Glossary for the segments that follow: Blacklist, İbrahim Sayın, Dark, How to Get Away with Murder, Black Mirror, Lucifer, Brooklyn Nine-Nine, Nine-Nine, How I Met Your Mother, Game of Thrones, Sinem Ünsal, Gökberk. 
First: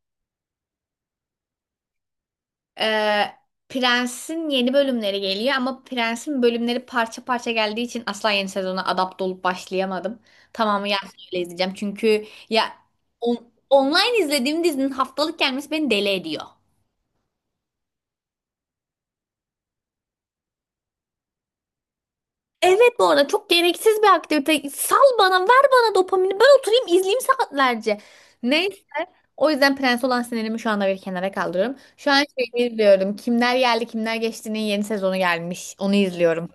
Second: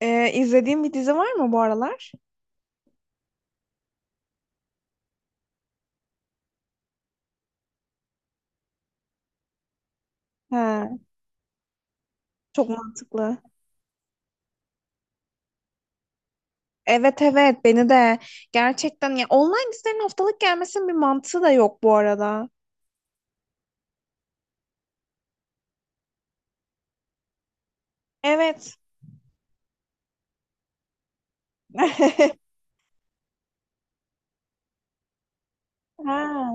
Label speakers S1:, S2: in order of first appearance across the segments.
S1: İzlediğin bir dizi var mı bu aralar?
S2: Ee, Prens'in yeni bölümleri geliyor ama Prens'in bölümleri parça parça geldiği için asla yeni sezona adapte olup başlayamadım. Tamamı
S1: He,
S2: gelsin öyle izleyeceğim. Çünkü ya
S1: çok mantıklı.
S2: online izlediğim dizinin haftalık gelmesi beni deli ediyor.
S1: Evet, evet, beni de gerçekten ya, online dizilerin haftalık gelmesinin bir mantığı da yok bu arada.
S2: Evet, bu arada çok gereksiz bir aktivite. Sal bana, ver bana dopamini. Ben oturayım izleyeyim saatlerce. Neyse.
S1: Evet.
S2: O yüzden Prens olan sinirimi şu anda bir kenara kaldırıyorum. Şu an şey izliyorum. Kimler geldi, kimler geçti'nin yeni sezonu gelmiş. Onu izliyorum.
S1: Ha,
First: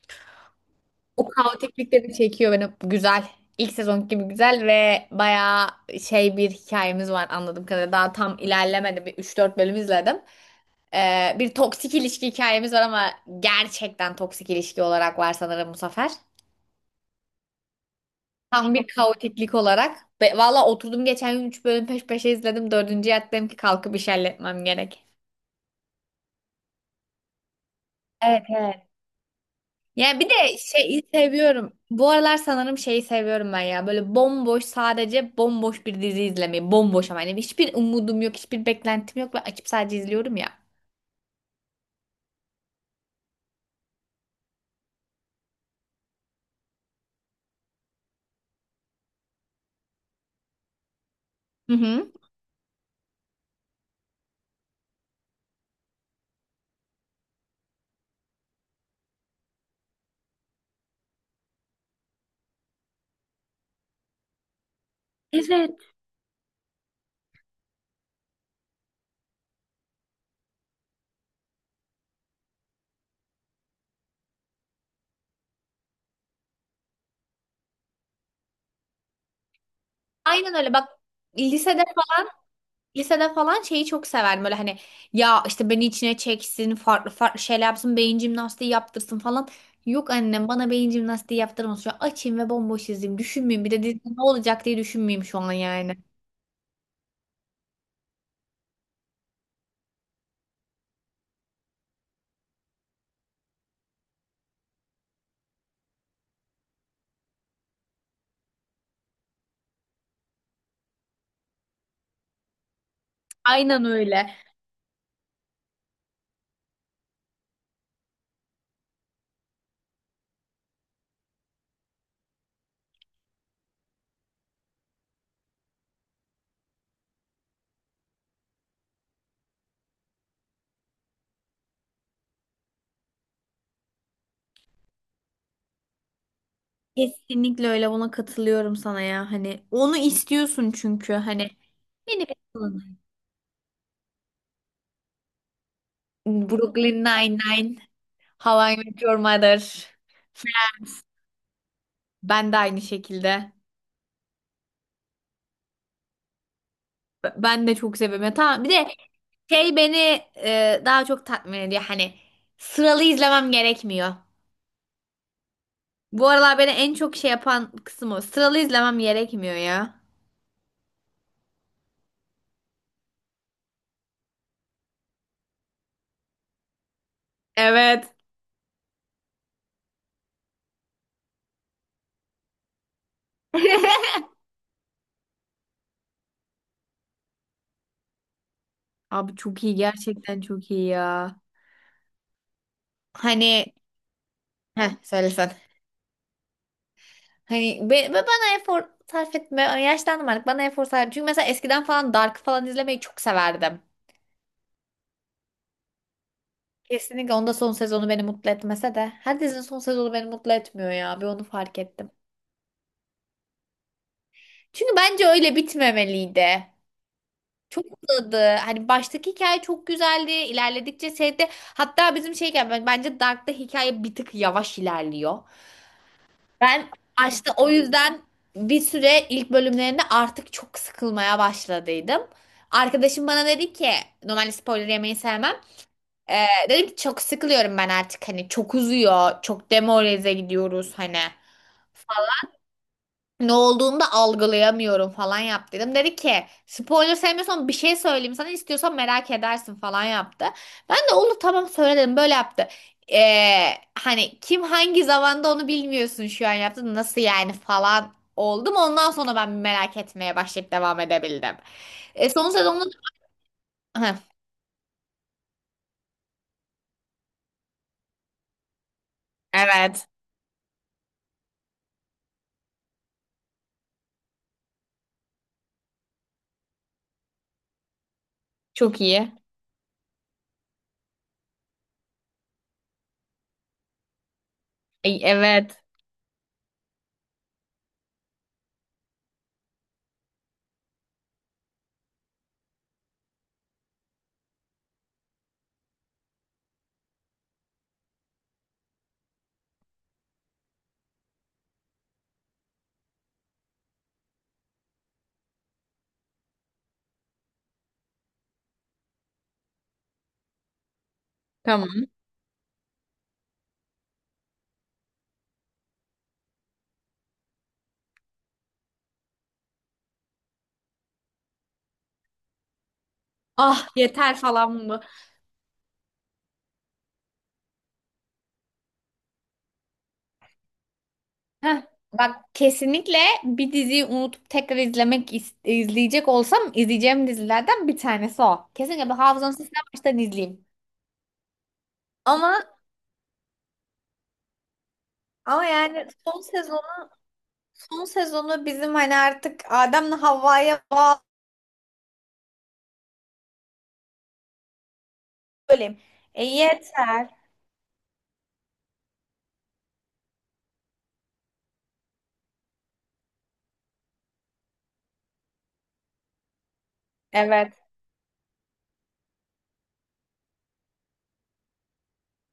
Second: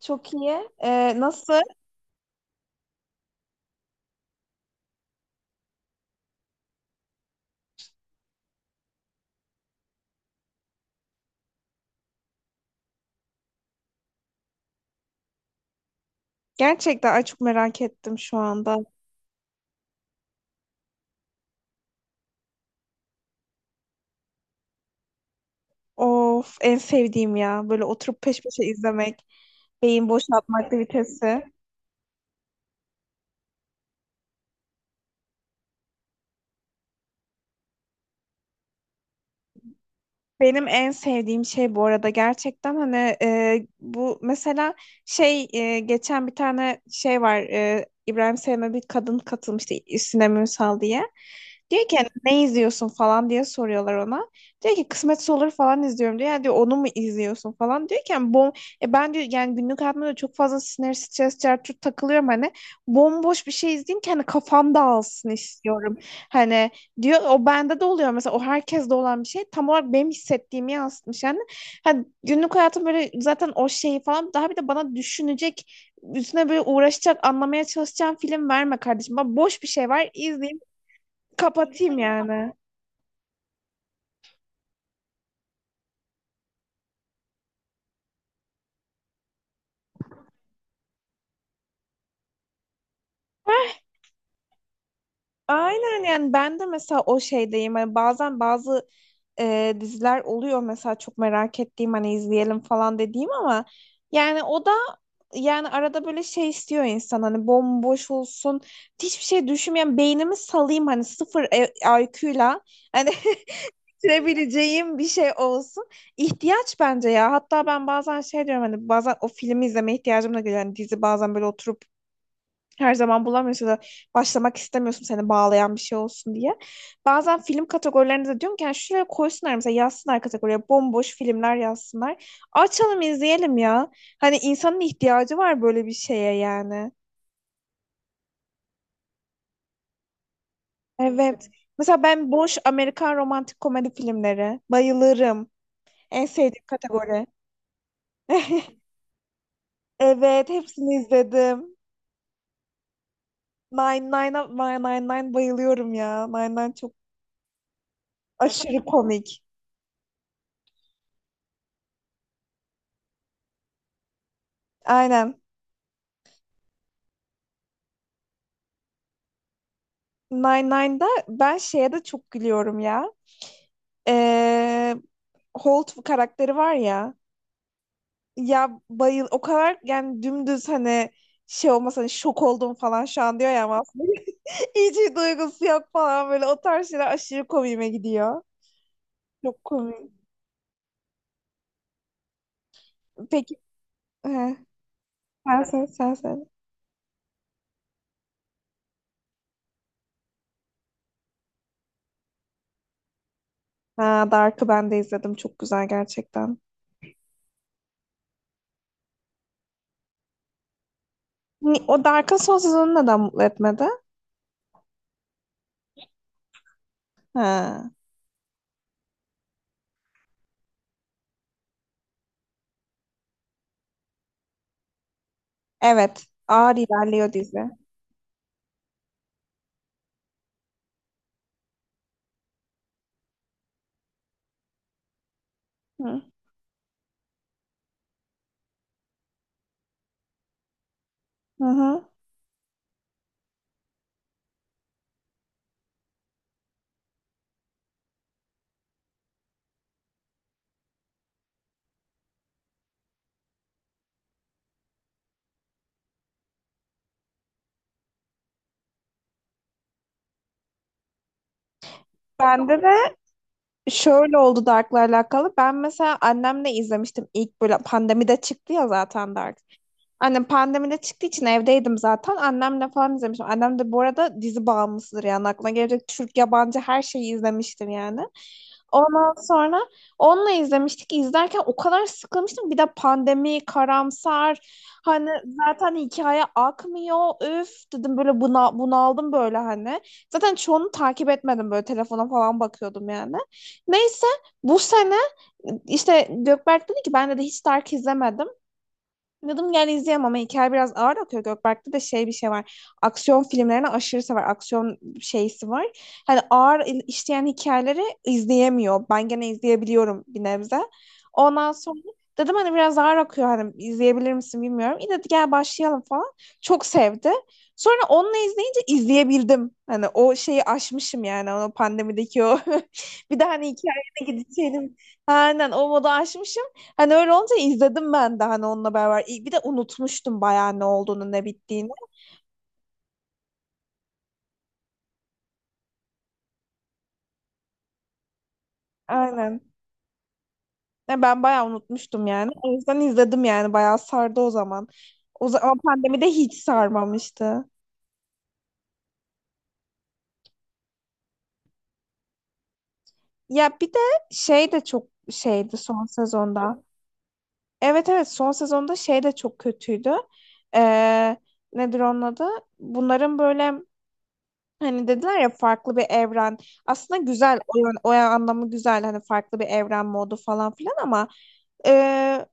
S1: çok iyi.
S2: O
S1: Nasıl?
S2: kaotiklik de bir çekiyor beni. Güzel. İlk sezon gibi güzel ve bayağı şey bir hikayemiz var anladığım kadarıyla. Daha tam ilerlemedi. Bir 3-4 bölüm izledim. Bir toksik ilişki hikayemiz var ama gerçekten toksik ilişki olarak var sanırım bu sefer.
S1: Gerçekten, ay çok merak ettim şu
S2: Tam
S1: anda.
S2: bir kaotiklik olarak. Ve valla oturdum geçen gün 3 bölüm peş peşe izledim. 4. yattım ki kalkıp iş halletmem gerek.
S1: Of, en sevdiğim ya böyle oturup peş
S2: Evet,
S1: peşe
S2: evet.
S1: izlemek, beyin
S2: Yani bir
S1: boşaltma
S2: de şeyi
S1: aktivitesi.
S2: seviyorum. Bu aralar sanırım şeyi seviyorum ben ya. Böyle bomboş, sadece bomboş bir dizi izlemeyi. Bomboş, ama yani hiçbir umudum yok, hiçbir beklentim yok ve açıp sadece izliyorum ya.
S1: Benim en sevdiğim şey bu arada, gerçekten hani bu mesela şey geçen bir tane şey var İbrahim Sayın'a bir kadın katılmıştı, Sinem Ünsal diye.
S2: Hı
S1: Diyor ki hani,
S2: hı.
S1: ne izliyorsun falan diye soruyorlar ona. Diyor ki kısmetse olur falan izliyorum diyor. Yani diyor, onu mu izliyorsun falan diyor ki yani, bom e ben diyor, yani günlük hayatımda da çok fazla sinir, stres, çarçur takılıyorum hani. Bomboş bir şey izleyeyim ki hani kafam dağılsın
S2: Evet.
S1: istiyorum. Hani diyor, o bende de oluyor, mesela o herkeste olan bir şey, tam olarak benim hissettiğimi yansıtmış yani. Hani günlük hayatım böyle zaten, o şeyi falan daha bir de bana düşünecek, üstüne böyle uğraşacak, anlamaya çalışacağım film verme kardeşim. Bak, boş bir şey var,
S2: Aynen
S1: izleyeyim,
S2: öyle, bak, lisede
S1: kapatayım
S2: falan
S1: yani.
S2: lisede falan şeyi çok severdim, böyle hani ya işte beni içine çeksin, farklı farklı şeyler yapsın, beyin jimnastiği yaptırsın falan. Yok, annem bana beyin jimnastiği yaptırmasın, şu an açayım ve bomboş izleyeyim, düşünmeyeyim, bir
S1: Heh,
S2: de dizi ne olacak diye düşünmeyeyim şu an yani.
S1: aynen yani, ben de mesela o şeydeyim. Hani bazen bazı diziler oluyor mesela, çok merak ettiğim hani izleyelim falan dediğim ama yani o da, yani arada böyle şey istiyor insan, hani bomboş olsun, hiçbir şey düşünmeyen beynimi salayım, hani sıfır IQ'yla hani
S2: Aynen öyle.
S1: bitirebileceğim bir şey olsun. İhtiyaç bence ya, hatta ben bazen şey diyorum, hani bazen o filmi izleme ihtiyacım da geliyor. Hani dizi bazen böyle oturup, her zaman bulamıyorsun da, başlamak istemiyorsun, seni bağlayan bir şey olsun diye. Bazen film kategorilerinde de diyorum ki, yani şuraya koysunlar, mesela yazsınlar kategoriye, bomboş filmler yazsınlar. Açalım izleyelim ya. Hani insanın ihtiyacı var böyle bir şeye yani.
S2: Kesinlikle öyle, buna katılıyorum sana ya. Hani onu istiyorsun çünkü
S1: Evet.
S2: hani
S1: Mesela
S2: beni
S1: ben boş
S2: bekliyorlar.
S1: Amerikan romantik komedi filmleri bayılırım. En sevdiğim
S2: Brooklyn
S1: kategori.
S2: Nine-Nine, How I Met Your Mother.
S1: Evet, hepsini izledim.
S2: Ben de aynı şekilde.
S1: Nine nine Nine Nine Nine bayılıyorum ya. Nine Nine çok
S2: Ben de çok seviyorum. Ya tamam, bir
S1: aşırı
S2: de
S1: komik.
S2: şey beni daha çok tatmin ediyor. Hani sıralı izlemem gerekmiyor.
S1: Aynen.
S2: Bu aralar beni en çok şey yapan kısım o. Sıralı izlemem gerekmiyor ya.
S1: Nine-Nine'da ben şeye de çok gülüyorum ya. Ee, Holt karakteri var ya.
S2: Evet.
S1: Ya bayıl, o kadar yani, dümdüz hani, şey olmasa hani şok oldum falan şu an diyor ya, ama aslında hiç bir duygusu yok falan, böyle o tarz şeyler aşırı komiğime gidiyor.
S2: Abi
S1: Çok
S2: çok iyi,
S1: komik.
S2: gerçekten çok iyi ya.
S1: Peki
S2: Hani
S1: he,
S2: heh söylesen.
S1: sen sen sen sen.
S2: Hani be, ve bana efor sarf etme. Yaşlandım artık. Bana efor sarf. Çünkü mesela eskiden falan Dark falan izlemeyi çok severdim.
S1: Ha, Dark'ı ben de izledim. Çok güzel gerçekten.
S2: Kesinlikle onda son sezonu beni mutlu etmese de. Her dizinin son sezonu beni mutlu etmiyor ya. Bir onu fark
S1: O
S2: ettim.
S1: Dark'ın son sezonu neden mutlu etmedi?
S2: Çünkü bence öyle bitmemeliydi. Çok
S1: Ha.
S2: uzadı. Hani baştaki hikaye çok güzeldi. İlerledikçe şeyde, hatta bizim şeyken bence Dark'ta hikaye bir tık yavaş ilerliyor.
S1: Evet. Ağır
S2: Ben
S1: ilerliyor
S2: başta
S1: dizi.
S2: o yüzden bir süre ilk bölümlerinde artık çok sıkılmaya başladıydım. Arkadaşım bana dedi ki, normalde spoiler yemeyi sevmem.
S1: Hı.
S2: Dedim ki çok sıkılıyorum ben artık, hani çok uzuyor, çok demoralize gidiyoruz, hani
S1: Hı hı.
S2: ne olduğunu da algılayamıyorum falan, yap dedim. Dedi ki spoiler sevmiyorsan bir şey söyleyeyim sana, istiyorsan merak edersin falan yaptı. Ben de olur tamam söyle dedim, böyle yaptı. Hani kim hangi zamanda onu bilmiyorsun şu an, yaptı nasıl yani falan oldum. Ondan sonra ben merak etmeye başlayıp devam edebildim. E, son
S1: Bende
S2: sezonda
S1: de
S2: heh.
S1: şöyle oldu Dark'la alakalı. Ben mesela annemle izlemiştim, ilk böyle pandemide çıktı ya zaten Dark.
S2: Evet.
S1: Annem pandemide çıktığı için evdeydim zaten. Annemle falan izlemiştim. Annem de bu arada dizi bağımlısıdır yani. Aklına gelecek Türk, yabancı her şeyi izlemiştir yani.
S2: Çok iyi.
S1: Ondan sonra onunla izlemiştik. İzlerken o kadar sıkılmıştım. Bir de pandemi, karamsar.
S2: E,
S1: Hani
S2: evet.
S1: zaten hikaye akmıyor. Üf dedim böyle buna, bunaldım böyle hani. Zaten çoğunu takip etmedim, böyle telefona falan bakıyordum yani. Neyse, bu sene işte Gökberk dedi ki, ben de hiç Dark izlemedim. Yadım, gel izleyemem ama hikaye biraz ağır akıyor. Gökberk'te de şey bir şey var. Aksiyon filmlerini aşırı sever. Aksiyon şeysi var. Hani ağır işleyen hikayeleri izleyemiyor. Ben gene izleyebiliyorum bir nebze. Ondan sonra
S2: Tamam.
S1: dedim hani biraz ağır akıyor, hani izleyebilir misin bilmiyorum. İyi dedi, gel başlayalım falan. Çok sevdi. Sonra onunla izleyince izleyebildim. Hani o şeyi aşmışım yani, o pandemideki o. Bir de hani
S2: Ah yeter
S1: hikayene
S2: falan
S1: gideceğim.
S2: mı?
S1: Aynen, o modu aşmışım. Hani öyle olunca izledim ben de, hani onunla beraber. Bir de unutmuştum bayağı, ne olduğunu ne
S2: Heh,
S1: bittiğini.
S2: bak, kesinlikle bir diziyi unutup tekrar izlemek izleyecek olsam izleyeceğim dizilerden bir tanesi o. Kesinlikle bir hafızamın
S1: Aynen.
S2: sistem baştan izleyeyim.
S1: Ya ben bayağı unutmuştum yani.
S2: Ama
S1: O yüzden izledim yani, bayağı sardı o zaman. O
S2: ama
S1: zaman
S2: yani
S1: pandemide
S2: son
S1: hiç
S2: sezonu
S1: sarmamıştı.
S2: son sezonu bizim hani artık Adem'le Havva'ya bağlı
S1: Ya bir de şey de çok şeydi
S2: bölüm.
S1: son
S2: E
S1: sezonda.
S2: yeter.
S1: Evet, evet, son sezonda şey de çok kötüydü. Ee, Nedir onun adı? Bunların böyle hani dediler ya, farklı bir evren. Aslında güzel
S2: Evet,
S1: o, o anlamı güzel hani, farklı bir evren modu falan filan ama Ee,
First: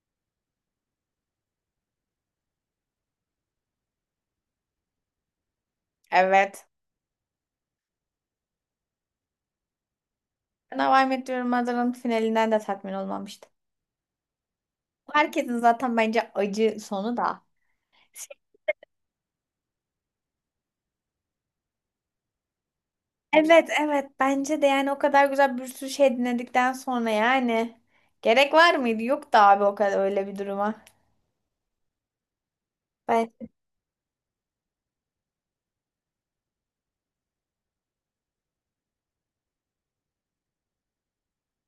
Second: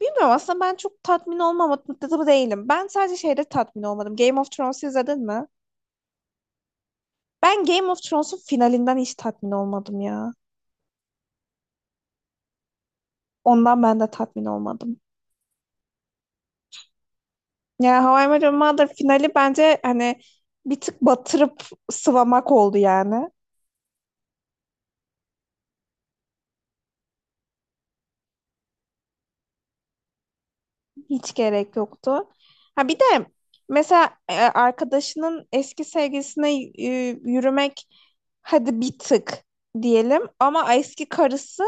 S1: bilmiyorum, aslında ben çok tatmin olmadım değilim. Ben sadece şeyde tatmin olmadım. Game of Thrones izledin mi?
S2: evet.
S1: Ben Game of Thrones'un finalinden hiç tatmin olmadım ya.
S2: Ben How I Met Your Mother'ın finalinden de tatmin olmamıştım.
S1: Ondan ben de tatmin olmadım.
S2: Herkesin zaten bence acı sonu da.
S1: Yani How I Met Your Mother finali bence hani bir tık batırıp sıvamak oldu yani.
S2: Evet evet, bence de yani o kadar güzel bir sürü şey dinledikten sonra yani gerek var mıydı? Yok da abi o kadar öyle bir duruma.
S1: Hiç gerek yoktu. Ha, bir de
S2: Ben...
S1: mesela arkadaşının eski sevgilisine yürümek, hadi bir tık diyelim, ama eski karısı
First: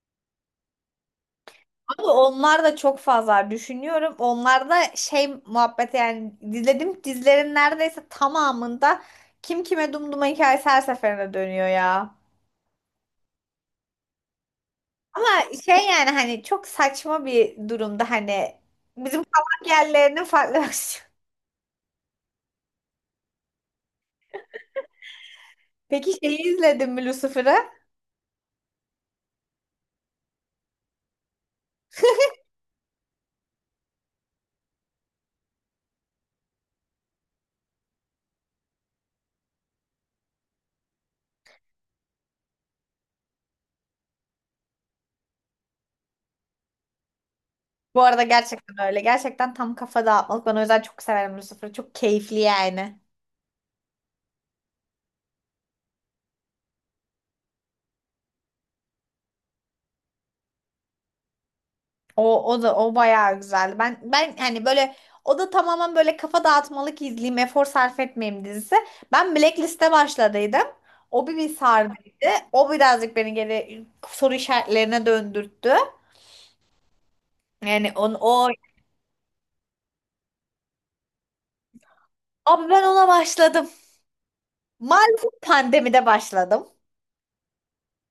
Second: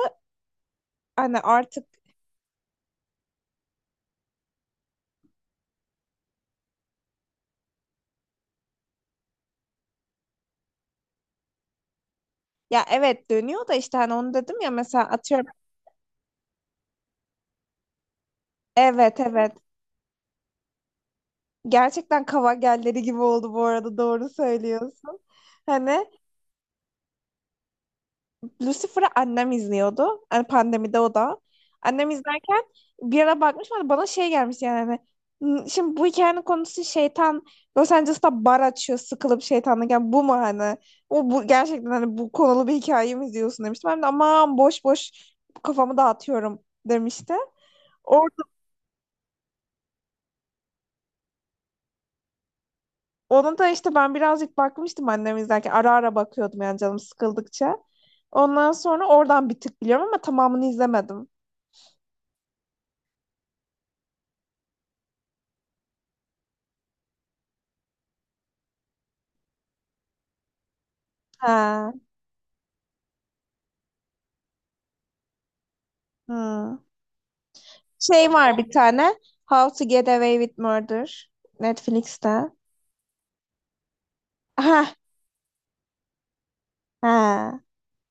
S1: hani artık.
S2: Ama onlar da çok fazla düşünüyorum. Onlar da şey muhabbeti, yani dizledim dizilerin neredeyse tamamında kim kime dumduma hikayesi her seferinde dönüyor ya.
S1: Ya evet, dönüyor da işte hani, onu dedim ya mesela, atıyorum.
S2: Ama şey yani hani çok saçma bir durumda, hani
S1: Evet,
S2: bizim
S1: evet.
S2: kavak yerlerinin farklı versiyonu.
S1: Gerçekten Kavagelleri gibi oldu bu arada, doğru söylüyorsun. Hani.
S2: Peki şeyi izledin mi, Lucifer'ı?
S1: Lucifer'ı annem izliyordu. Hani pandemide o da. Annem izlerken bir ara bakmış, bana şey gelmiş yani hani, Şimdi bu hikayenin konusu şeytan Los Angeles'ta bar açıyor, sıkılıp şeytanlık. Yani bu mu hani? O bu gerçekten, hani bu konulu bir hikaye mi izliyorsun" demiştim. Ben de, "aman, boş boş kafamı dağıtıyorum" demişti.
S2: Bu
S1: O
S2: arada gerçekten öyle. Gerçekten tam kafa dağıtmalık. Ben o yüzden çok severim Lucifer'ı. Çok keyifli yani.
S1: Onu da işte ben birazcık bakmıştım annem izlerken. Ara ara bakıyordum yani, canım sıkıldıkça. Ondan sonra oradan bir tık biliyorum ama tamamını izlemedim.
S2: O, o da o bayağı güzeldi. Ben hani böyle o da tamamen böyle kafa dağıtmalık izleyeyim, efor sarf etmeyeyim dizisi. Ben Blacklist'e başladıydım. O bir
S1: Ha.
S2: sardıydı. O birazcık beni geri soru işaretlerine döndürttü.
S1: Hmm.
S2: Yani on,
S1: Şey
S2: o
S1: var bir tane. How to Get Away with Murder. Netflix'te.
S2: abi ben ona başladım.
S1: Ha.
S2: Maalesef pandemide başladım.
S1: Ha.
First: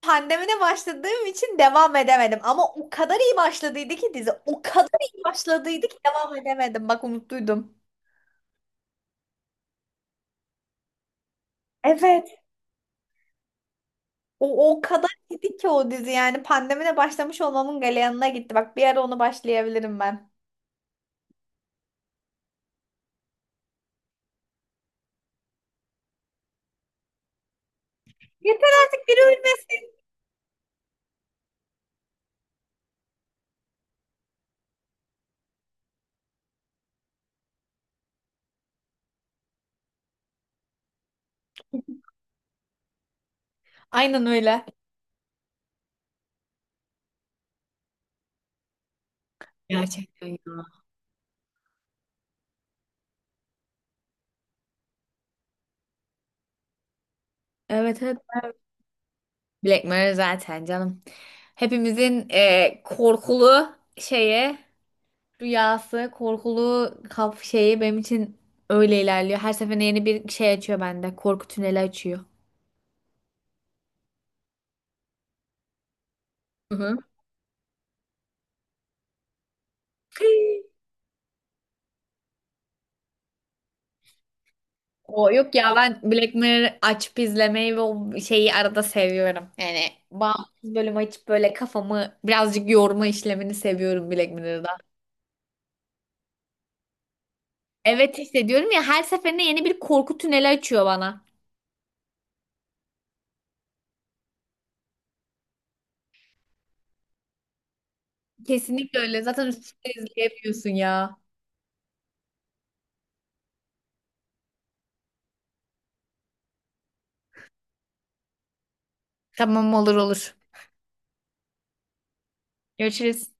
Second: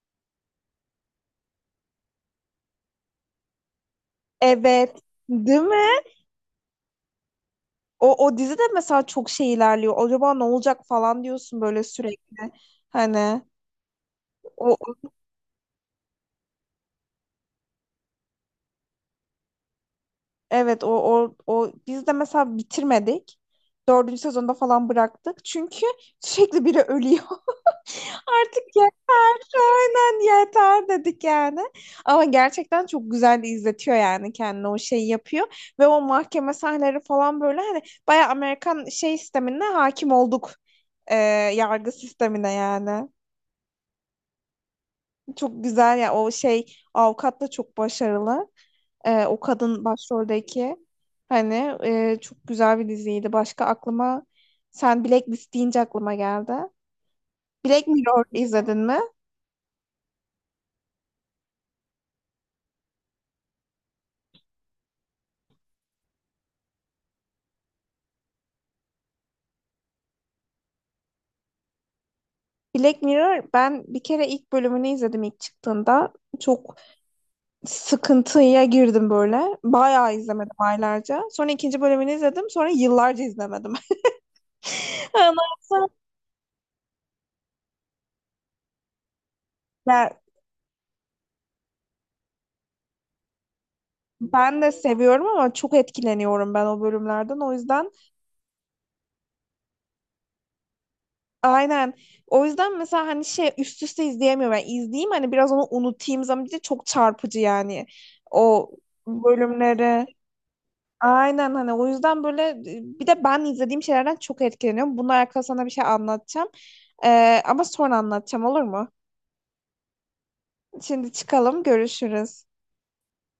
S2: Pandemide başladığım için devam edemedim. Ama o kadar iyi başladıydı ki dizi. O
S1: Evet.
S2: kadar iyi
S1: Değil
S2: başladıydı ki
S1: mi?
S2: devam edemedim. Bak umutluydum.
S1: O dizi de mesela çok şey ilerliyor. Acaba ne olacak falan diyorsun böyle
S2: Evet.
S1: sürekli. Hani
S2: O,
S1: o.
S2: o kadar iyiydi ki o dizi, yani pandemide başlamış olmamın galeyanına gitti. Bak bir ara onu başlayabilirim ben.
S1: Evet, o biz de mesela bitirmedik. Dördüncü sezonda falan bıraktık. Çünkü sürekli biri ölüyor.
S2: Yeter
S1: Artık yani,
S2: artık, biri ölmesin.
S1: aynen, yeter dedik yani. Ama gerçekten çok güzel de izletiyor yani kendini, o şeyi yapıyor. Ve o mahkeme sahneleri falan böyle hani, bayağı Amerikan şey sistemine hakim olduk. Ee, Yargı sistemine yani.
S2: Aynen öyle.
S1: Çok güzel ya o şey, avukat da çok başarılı. O kadın
S2: Gerçekten ya.
S1: başroldeki hani, çok güzel bir diziydi. Başka aklıma, sen Blacklist deyince aklıma geldi. Black
S2: Evet, evet.
S1: Mirror izledin mi?
S2: Black Mirror zaten canım. Hepimizin korkulu şeye rüyası, korkulu kaf şeyi benim için öyle ilerliyor. Her seferinde yeni bir şey açıyor bende. Korku tüneli açıyor.
S1: Black Mirror, ben bir kere ilk bölümünü izledim ilk çıktığında. Çok
S2: Hı hı.
S1: sıkıntıya girdim böyle. Bayağı izlemedim aylarca. Sonra ikinci bölümünü izledim. Sonra yıllarca izlemedim.
S2: O yok
S1: Ondan
S2: ya, ben
S1: sonra—
S2: Black Mirror açıp izlemeyi ve o şeyi arada seviyorum. Yani
S1: Ya
S2: bağımsız bölüm açıp böyle kafamı birazcık yorma işlemini seviyorum Black
S1: ben
S2: Mirror'da.
S1: de seviyorum ama çok etkileniyorum ben o bölümlerden. O yüzden.
S2: Evet, hissediyorum ya her seferinde yeni bir korku tüneli açıyor bana.
S1: Aynen. O yüzden mesela hani şey üst üste izleyemiyorum. Yani izleyeyim hani biraz onu unutayım zaman diye, çok çarpıcı yani o
S2: Kesinlikle öyle. Zaten üst üste
S1: bölümleri.
S2: izleyemiyorsun ya.
S1: Aynen hani, o yüzden böyle bir de ben izlediğim şeylerden çok etkileniyorum. Bununla alakalı sana bir şey anlatacağım. Ama sonra anlatacağım, olur mu?
S2: Tamam, olur olur.
S1: Şimdi çıkalım, görüşürüz.
S2: Görüşürüz.